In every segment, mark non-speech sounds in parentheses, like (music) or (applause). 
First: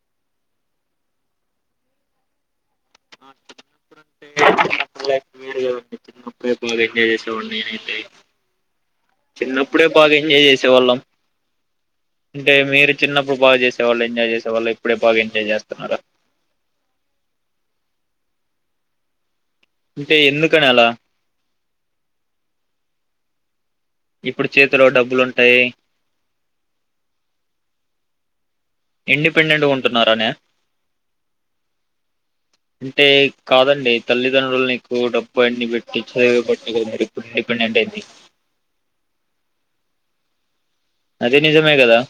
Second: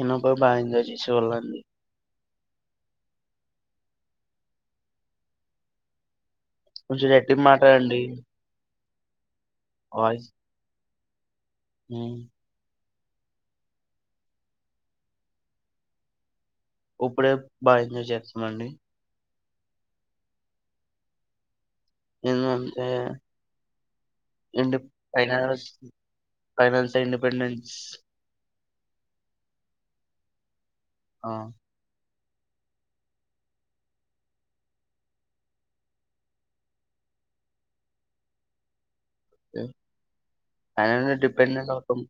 ఎన్న బో బా ఎంజాయ్ చేసేవాళ్ళ అండి చిన్నప్పుడంటే లైఫ్ వేరుకదండీ రేపు బాగా కొంచెం ఎంజాయ్ చేసే గట్టిగా వాన్ని నినైతె మాట్లాడండి చిన్నప్పుడే బాగా వాయిస్. ఎంజాయ్ చేసేవాళ్ళం హ్మ్. అంటే మీరు చిన్నప్పుడు బాగా చేసేవాళ్ళు ఎంజాయ్ చేసే వాళ్ళు ఇప్పుడే బాగా ఎంజాయ్ చేస్తున్నారా ఇప్పుడే బాగ ఎంజాయ్ చేస్తున్న అండి అంటే ఎందుకని అలా ఎను అంటే ఇప్పుడు ఇ డ్ చేతిలో డబ్బులు ఫైన ఉంటాయి స్ ఫైనాన్ ఇండిపెండెన్స్ ఇండిపెండెంట్గా ఉంటున్నారాన ఆ అంటే కాదండి తల్లిదండ్రులను ఎక్కువ డబ్బు అన్ని పెట్టిచె ఇప్పుడు ఇండిపెండెంట్ అంటే ఆ ఫైనా అది డిపెండెంట్ నిజమే కదా అవుతాం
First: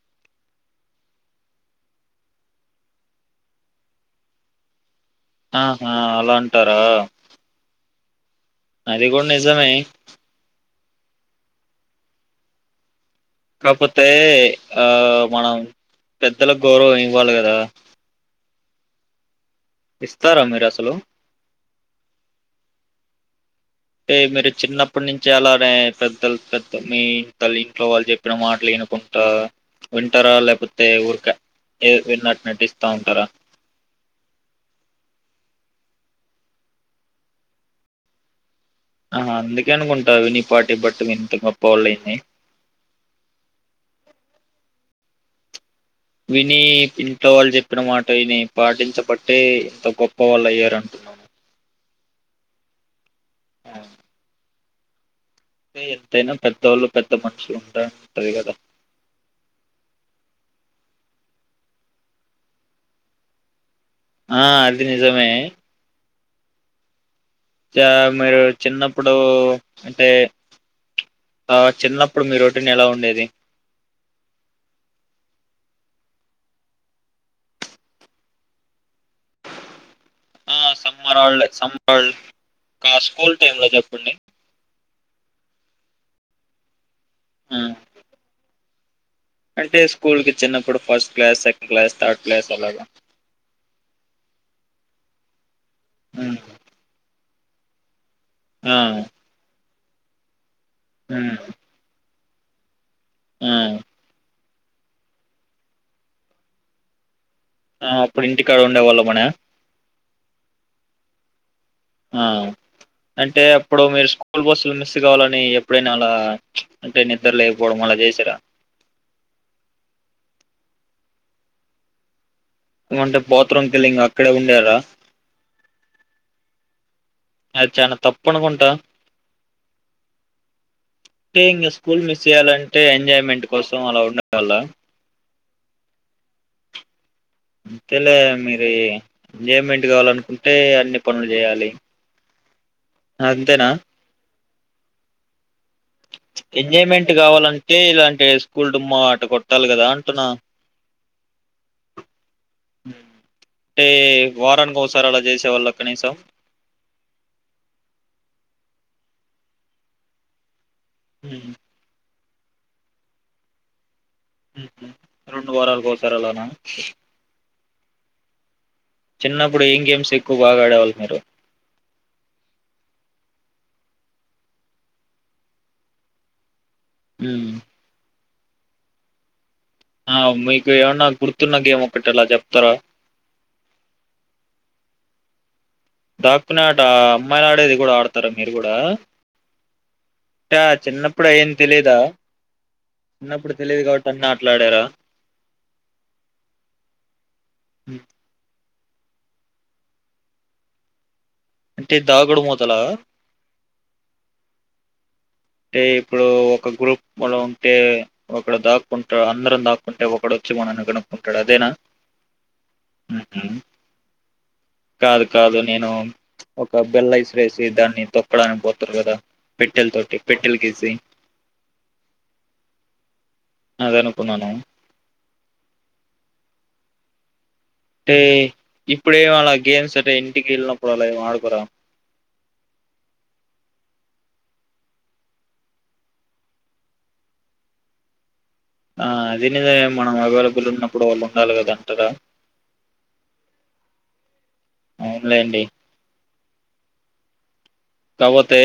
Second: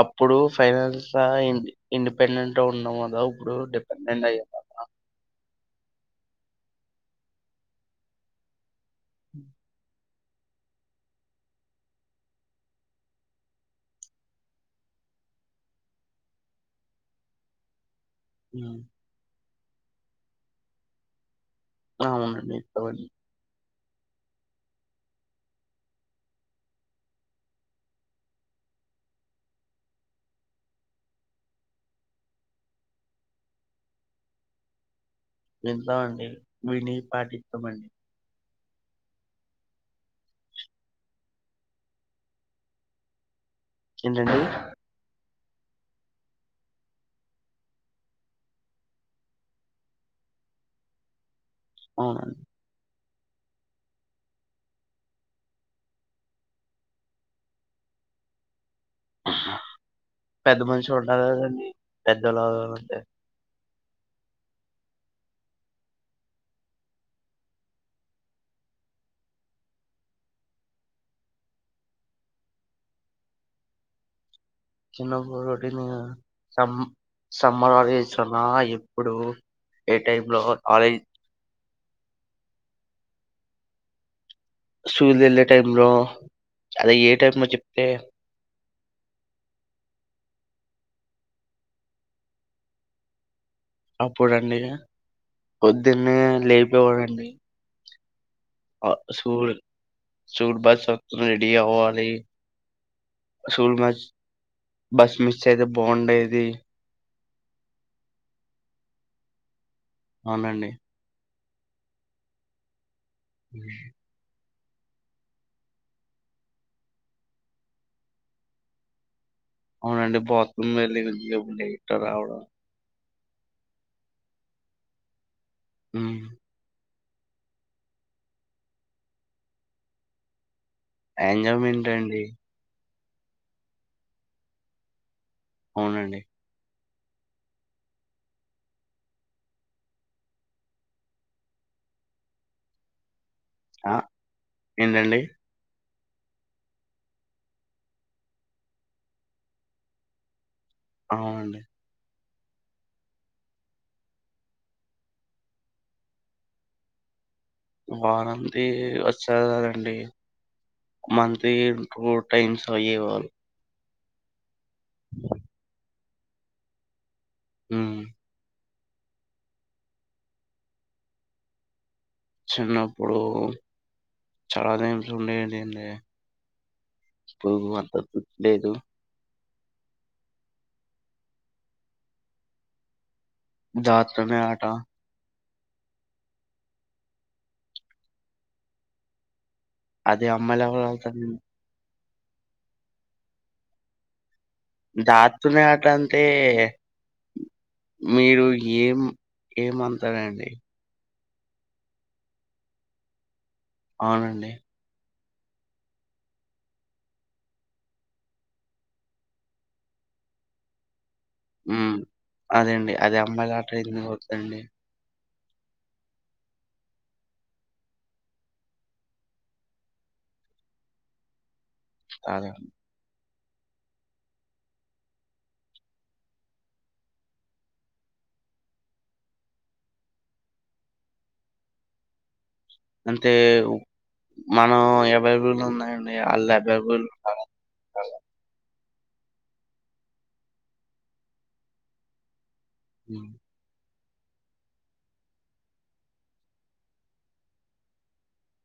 అప్పుడు ఫైనాస్స్ ఇం ఇండిపెండెంట్ గా ఉన్నాం కదా ఇప్పుడు డిపెండెంట్ అయ్యం కదా ఆహా అలా అంటారా అదిే కూడా నిజమే కాపోతే ఆ మనం పెద్దలకు గౌరవం ఇవ్వాలి కదా హుమ్ ఇస్తారా మీరసలు ఆ అవునండి ఇస్తమండి అే మీరు చిన్నప్పటి నుంచి అలానే పెద్దలు పెద్ద మీ తల్ ఇంట్లో వాళ్ళు చెప్పిన మాటలు ఇన్ అనకుంట వింటరా లేకపోతే ఊర్కా ఏ విన్నట్ నటిస్తా ఉంటారా వింట అండి విని పాటిస్తామండి ఆ అందుకే అనుకుంటావి నీ పార్టీ బట్టి ఇంత గొప్ప వాళ్ళు అయింది ఏంటండి విని ఇంట్లో వాళ్ళు చెప్పినమాట విని పాటించబట్టే ఇంత గొప్ప వాళ్ళు అయ్యారంటున్నా (inaudible) అవునం ఆ అే ఎంతైనా పెద్దవాళ్ళు పెద్ద మనుషులు ఉంట ఉంటది కదా పెద్ద మనుషులు ఉంటారు కదండి పెద్దళ్ళంటే ఆ అది నిజమే చ ఇ మీరు చిన్నప్పుడు అంటే ఆ చిన్నప్పుడు మీ రోటిన్ ఎలా ఉండేది చిన్నప్పుడు రొటీన్ ఇంగ సం సమ్మర్ హాలీడ్స్ అన్న ఎప్పుడు ఎ ఆ summer holiday summer school time లో చెప్పండి సూలు వెళ్ళే టైం లో అది ఏ టైమో ఆ, చెప్తే అంటే స్కూల్కి చిన్నప్పుడు first class second class third class అలాగా అప్పుడండి పొద్దున్నే ఉమ్. లేపెవడండి ఆ, సూ సూట్ బస్ సతు ఉమ్, రెడీ అవ్వలి ఆ, సూల్ మ బస్ మిస్ అయితే బాగుండేది ఆ అప్పుడు ఇంటికాడ ఉండేవాళ్ళ మన అవునండి ఆ అంటే అప్పుడు మీరు స్కూ స్కూల్ బస్సులు మిస్ కావాలని ఎప్పుడైనా అలా అంటే నిద్దరు లేకపోవడం అలా చేసరా (inaudible) అవునండి బాత్రూమ్ వెళ్ళి ఇటర్ రావడం ఏమంటే బత్రూం కళ్లింగ్ అక్కడే ఉండారా ఉమ్ అది చానా తప్ప అనుకుంటా అంటే ఇంక ఎంజాయ్మెంట్ స్కూల్ అండి మిస్ చేయాలంటే ఎంజాయ్మెంట్ కోసం అలా ఉండల అవునండి అంతేలే మీరు ఎంజాయ్మెంట్ కావాలనుకుంటే అన్ని పనులు చేయాలి అంతేనా ఆ ఏంటండి ఎంజాయ్మెంట్ కావాలంటే ఇలాంటిే స్కూల్ డుమ్మా ఆట కొట్టాలి కదా అంటున్నా అవుండి అంటే వారానికి ఒకసారి అలా చేసేవాళ్ళు కనీసం (inaudible) వారంది వచ్చారు కదండి హ్మ్. మంది ఇ టైమ్స్య వాళ్ళు రెండు వారాల కోసారి అలానా హ్మ్ చిన్నప్పుడు ఏం గేమ్స్ ఎక్కువ బాగాడేవాళ్ళు మీరు చిన్నప్పుడు చాలా గేమ్స్ ఉండేదిండి హ్మ్. అద్ద (unintelligible) లేదు ఆ మీకు ఏమన్నా గుర్తున్న గేమ్ ఒకటి అలా చెప్తారా దాచడమే ఆట దాక్కునే ఆట అమ్మాయిలు ఆడేది కూడా ఆడతారా మీరు కూడా అదే అంటే అమ్మాయిలు ఎవరు చిన్నప్పుడు ఆడతారండి అయ్యేం తెలిదా చిన్నప్పుడు తెలియదు కాబట్టి అని దక్కునే ఆట అంటే మీరు ఏం ఏమంతారండి అంటే దాగుడు మూతల అవునండి అంటే ఇప్పుడు ఒక గ్రూప్లో ఉంటే ఒకడ దాక్కుంటూ అందరం దాక్కుంటే ఒకడు వచ్చి మనడం ఉ అదేండి అదే ఉహు అమ్మాయిలా ఆట ఎందుకు అవుదండి కాదు కాదు నేను ఒక బెల్లా ఇసిరెసి దాన్ని తొక్కడానికి పోతారు కదా పెట్టెల తోటి పెట్టల్ గీసి రాదండి అదే అనుకున్నాను అంటే ఇప్పుడేమ అలా గేమ్స్ అంటే ఇంటికి వెళ్ళినప్పుడు అలా ఏమ్ ఆడుకోర అంటే మనం అవైలబుల్ ఉన్నాయండి వాళ్ళు అవైలబుల్ ఉ అలా ఆ అదేనేదై మనం అవైలబుల్ ఉన్నప్పుడు వాళ్ళు ఉండాలి కదా ఉంటారా ఉమ్ అవునులేండి కపోతే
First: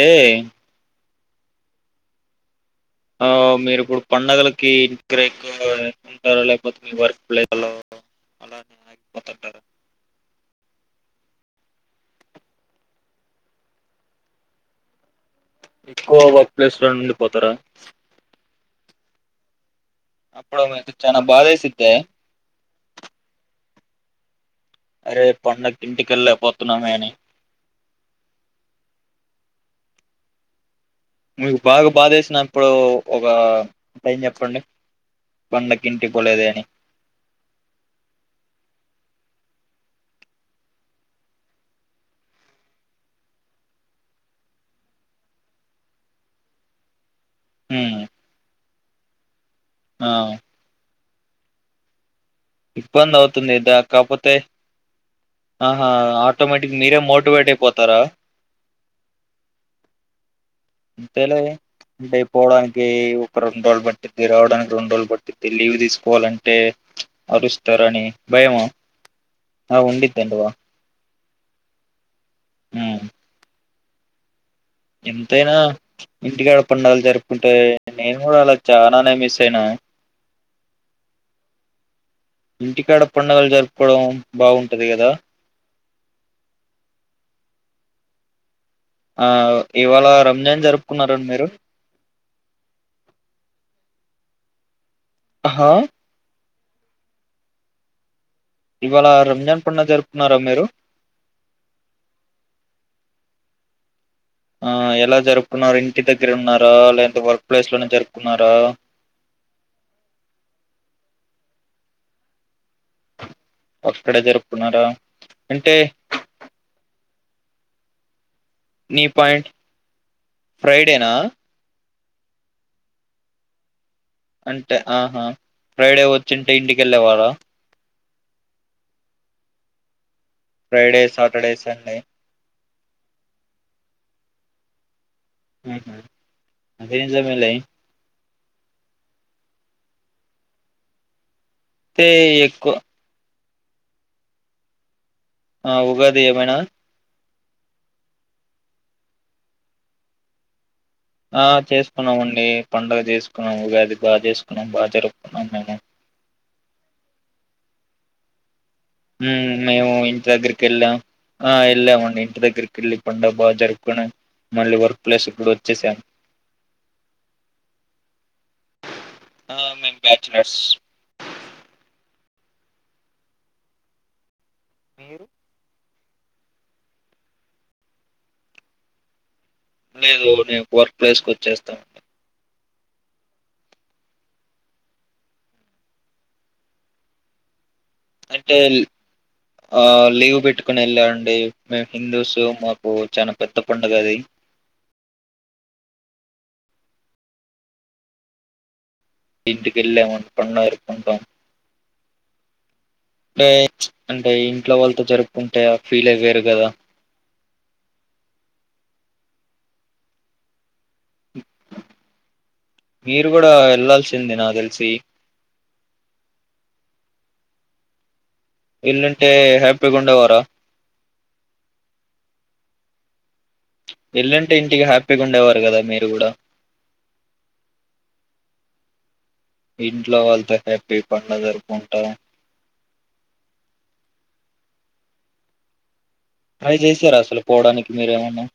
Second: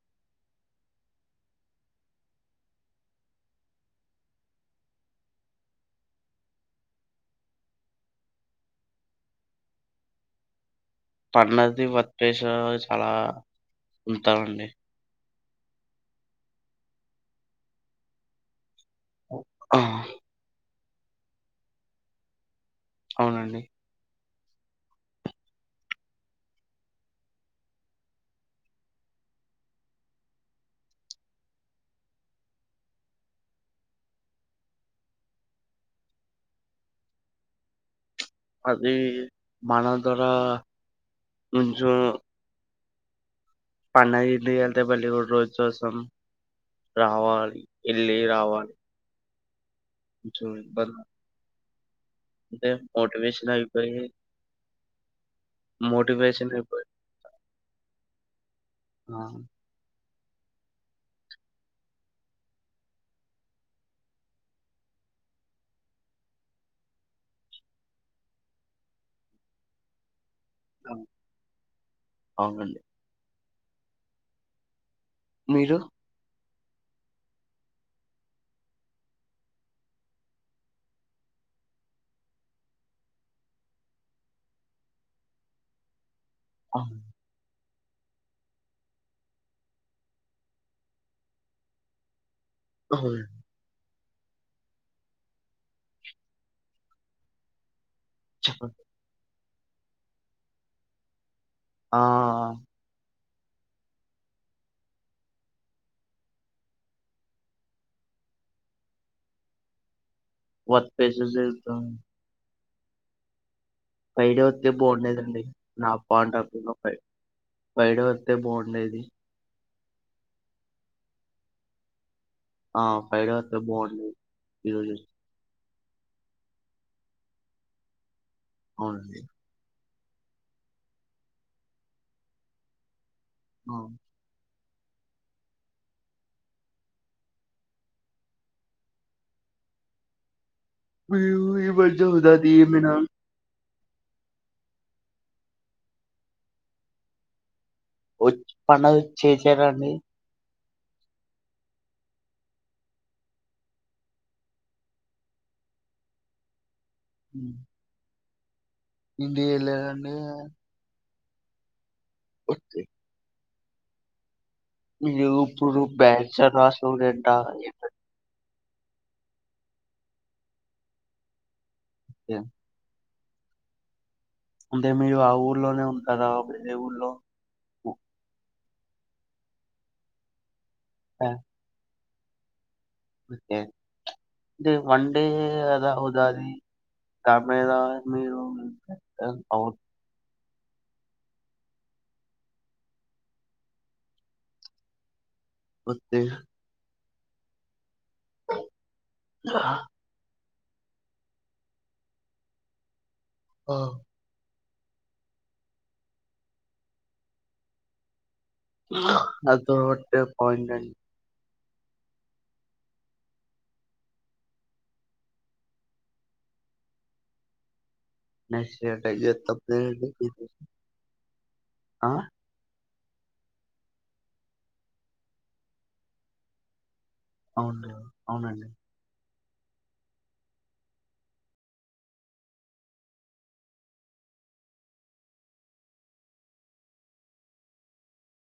ఆ మీరు ఇప్పుడు పండుగలకు ఇంటి దగ్గర ఎక్కువ ఉంటారు లేకపోతే మీ వర్క్ ప్లేస్లో. అలా నే ఆగిపోతుంటారా. పండుగది వర్క్ ప్లస్ షా చాలా ఉంటమండి. ఎక్కువ వర్క్ ప్లేస్ లో నుండి పోతారా. ఆ ఓ ఆది చానా బాధేసిద్దే అవునండి. అరే పండగ ఇంటికెళ్లేకపోతున్నామేని. మీకు బాగా బాధేసినప్పుడు ఒక టైం చెప్పండి. పండక్కి ఇంటికి పోలేదేని. అది మన దార నుంచో పండగకి ఇంటికెళ్తే బాలే ఓ రోజుకోసం రావాలి హ్మ్ ఎల్లి రావాలి. ఆ కొంచెం ఇబ్బంది. అంటే ఇబ్బంది మోటివేషన్ అవుతుంది ఇదా అయిపోయి కాపోతే ఆహా మోటివేషన్ ఆటోమేటిక్ అయిపోయి మీరే మోటివేట్ అయిపోతారా ఆ! అంతేలే. అంటే పోవడానికి ఒక రెండు రోజులు పట్టిది రావడానికి రెండు రోజులు పట్టిది లీవ్ తీసుకోవాలంటే అరుస్తరని భయము ఆ ఉండిది వా అవును అవునండి హ్మ్ ఎంతైనా మీరు? ఇంటికాడ పండుగలు జరుపుకుంటే నేను కూడా అలా చానానే మిస్ అయినా. ఇంటికాడ పండుగలు జరుపుకోవడం బాగుంటది కదా. ఆ ఆ ఇవాళ రంజాన్ జరుపుకున్నరా మీరు. హా ఆహా చెప్పండి. ఇవాళ రంజాన్ పండుగ జరుపున్నారా మీరు ఆ ఆ ఆ ఎలా జరుపుకున్నారు ఇంటి దగ్గర ఉన్నారా లేదంటా వర్క్ ప్లేస్ లోనే జరుపుకున్నారా (inaudible) వర్ పేసేట్లజుతమ్ అక్కడే ఫైడే వతే జరుపుకున్నారా బాగుండేదండి అంటే నా పండాకులో ఫై ఫైడే వరకు వస్తె బాగుండేది నీ పాయింట్ ఫ్రైడేనా ఆ ఫైడే అస్తే బాగుండు అంటే ఆహా ఫ్రైడే వచ్చింటే ఇంటికెళ్ళేవారా అవునండి ఫ్రైడే సాటర్డే సండే అ ఊహ్మ్ అది నిజమేలే అయ్యో ఈ వర్జ అయితే ఉగాది దీ ఎక్కువ ఏమైనా ఆ ఉగాది ఏమైనా వచ్ పండగో చేసార అండి ఆ చేసుకున్నామండి పండుగ చేసుకున్నాం ఉగాది బాగా చేసుకున్నాం బాగా జరుపుకున్నాం మేము ఊమ్ ఊమ్ మేము ఇంటి దగ్గరికి కెళ్ళాం ఆ ఎళ్ళామండి ఇంటి వచ్చి దగ్గరికెళ్ళి పండగ బా జరు కున్నం అయి ఇప్పుడు బ్యాంచర్ రాసడంట ఆ మేమ్ బ్యాచలర్స్ యా అంటే మీరు ఆ ఊర్లోనే ఉంటరా వేరే ఊర్లో లేదు నేను వర్క్ ప్లేస్ ఓకే కు ఒచ్చేస్తా ఓకే అంటె వన్డే ద ఉగాది (unintelligible) మీద మీరు అంటే ల్ ఆ లీవ్ పెట్టు కొనేళ్ళా అండీ మేమ్ హిందూస్ మాకు చానా పెద్ద పండుగ అది ఒకే ఇంటికెళ్ళాం పండగ జర్పకుంటాం పేర్చ్ అంటె యిన్ ఇంట్లో వాళ్ళతో జరుపుకుంటె ఆ ఫీలే వేరు గదా నాతో ఒట్టే ఫోన్ జేయి మీరు గూడా ఎళ్లాల్సింది నాదెల్సి నెక్స్ట్ ఇయర్ ట్రై ఎల్లుంటే జెత్త హ్యాపీగా ఉండేవారా (unintelligible) వెళ్ళుంటే ఇంటికి హ్యాపీగా ఉండేవారు గదా మీరు గూడ అవున అవునండి ఇంట్లో వాళ్ళతో హ్యాపీ పండుగ జర్పుకుంటా (inaudible) ట్రై జేశార అసలు పోడానికి మీరేమన్నా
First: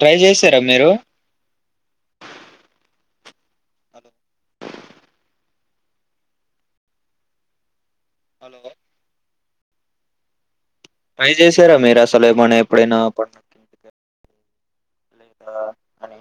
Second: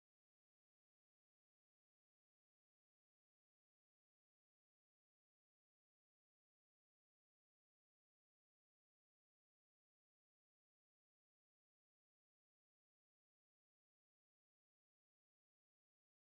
ట్రై జేసారా మీరు హలో ట్రై జేసారా మీరసలు ఏమన్నా ఎపుడైనా పండక్కి గాని లేదా అని